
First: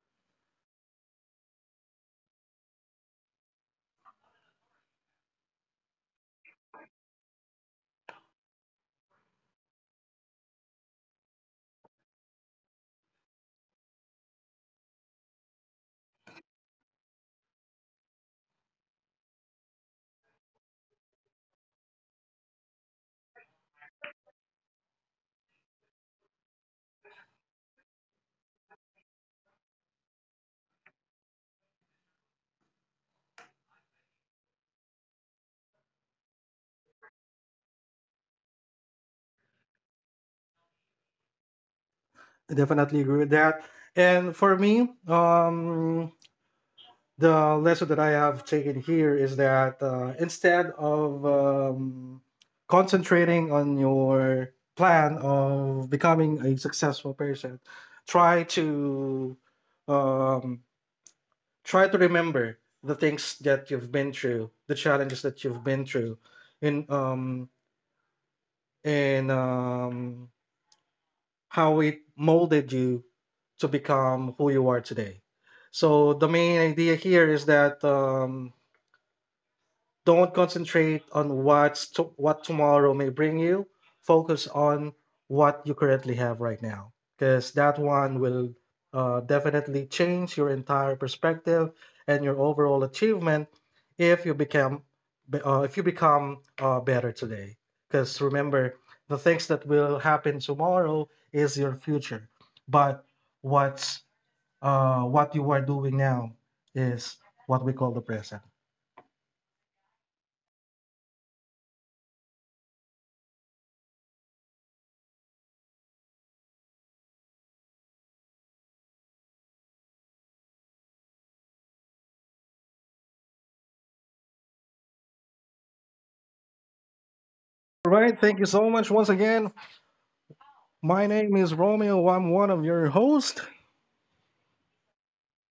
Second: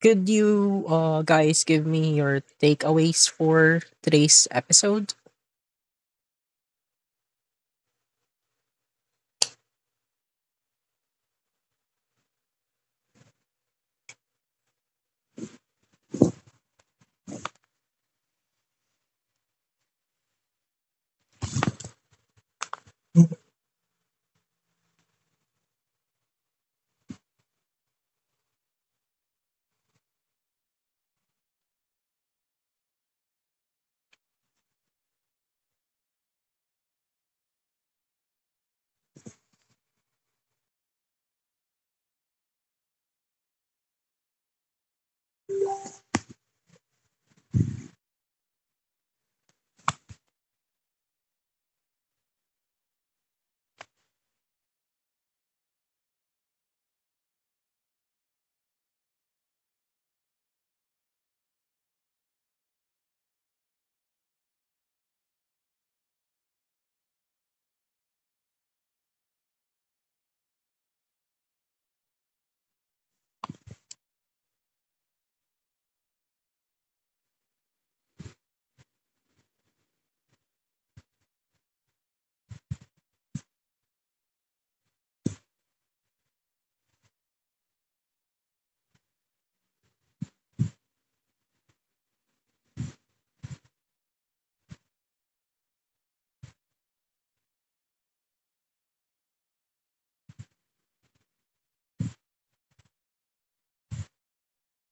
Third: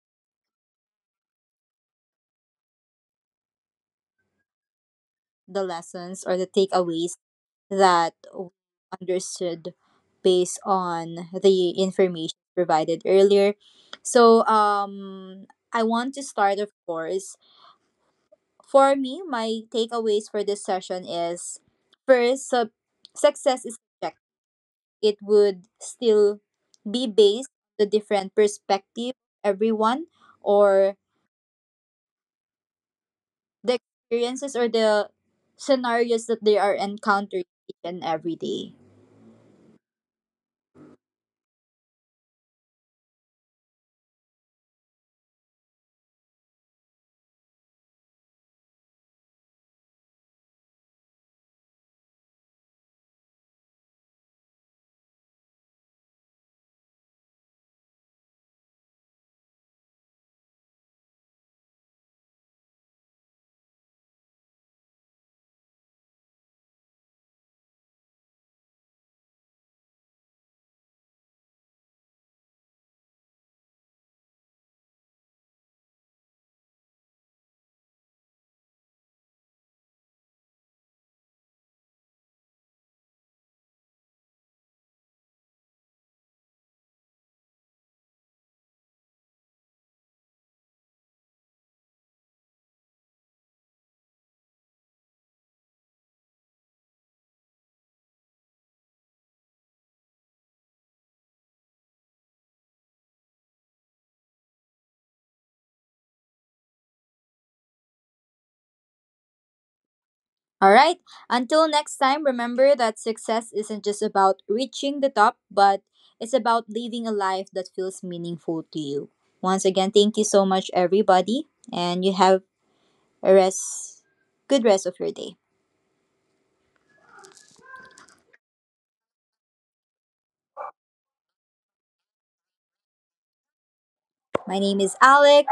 Speaker 3: could you guys give me your takeaways for today's episode?
Speaker 2: the lessons or the takeaways that we understood based on the information provided earlier. So, I want to start, of course. For me, my takeaways for this session is first, success is subjective. It would still be based on the different perspective of everyone, or the experiences or the scenarios that they are encountering each and every day.
Speaker 1: I definitely agree with that. And for me, the lesson that I have taken here is that instead of concentrating on your plan of becoming a successful person, try to um, remember the things that you've been through, the challenges that you've been through, and and um, how it molded you to become who you are today. So the main idea here is that. Don't concentrate on what tomorrow may bring you. Focus on what you currently have right now, because that one will definitely change your entire perspective and your overall achievement if you become if you become better today. Because remember, the things that will happen tomorrow is your future, but what's what you are doing now is what we call the present.
Speaker 2: All right. Until next time, remember that success isn't just about reaching the top, but it's about living a life that feels meaningful to you. Once again, thank you so much, everybody, and you have a rest, good rest of your day.
Speaker 1: All right, thank you so much once again. My name is Romeo. I'm one of your hosts,
Speaker 2: My name is Alex.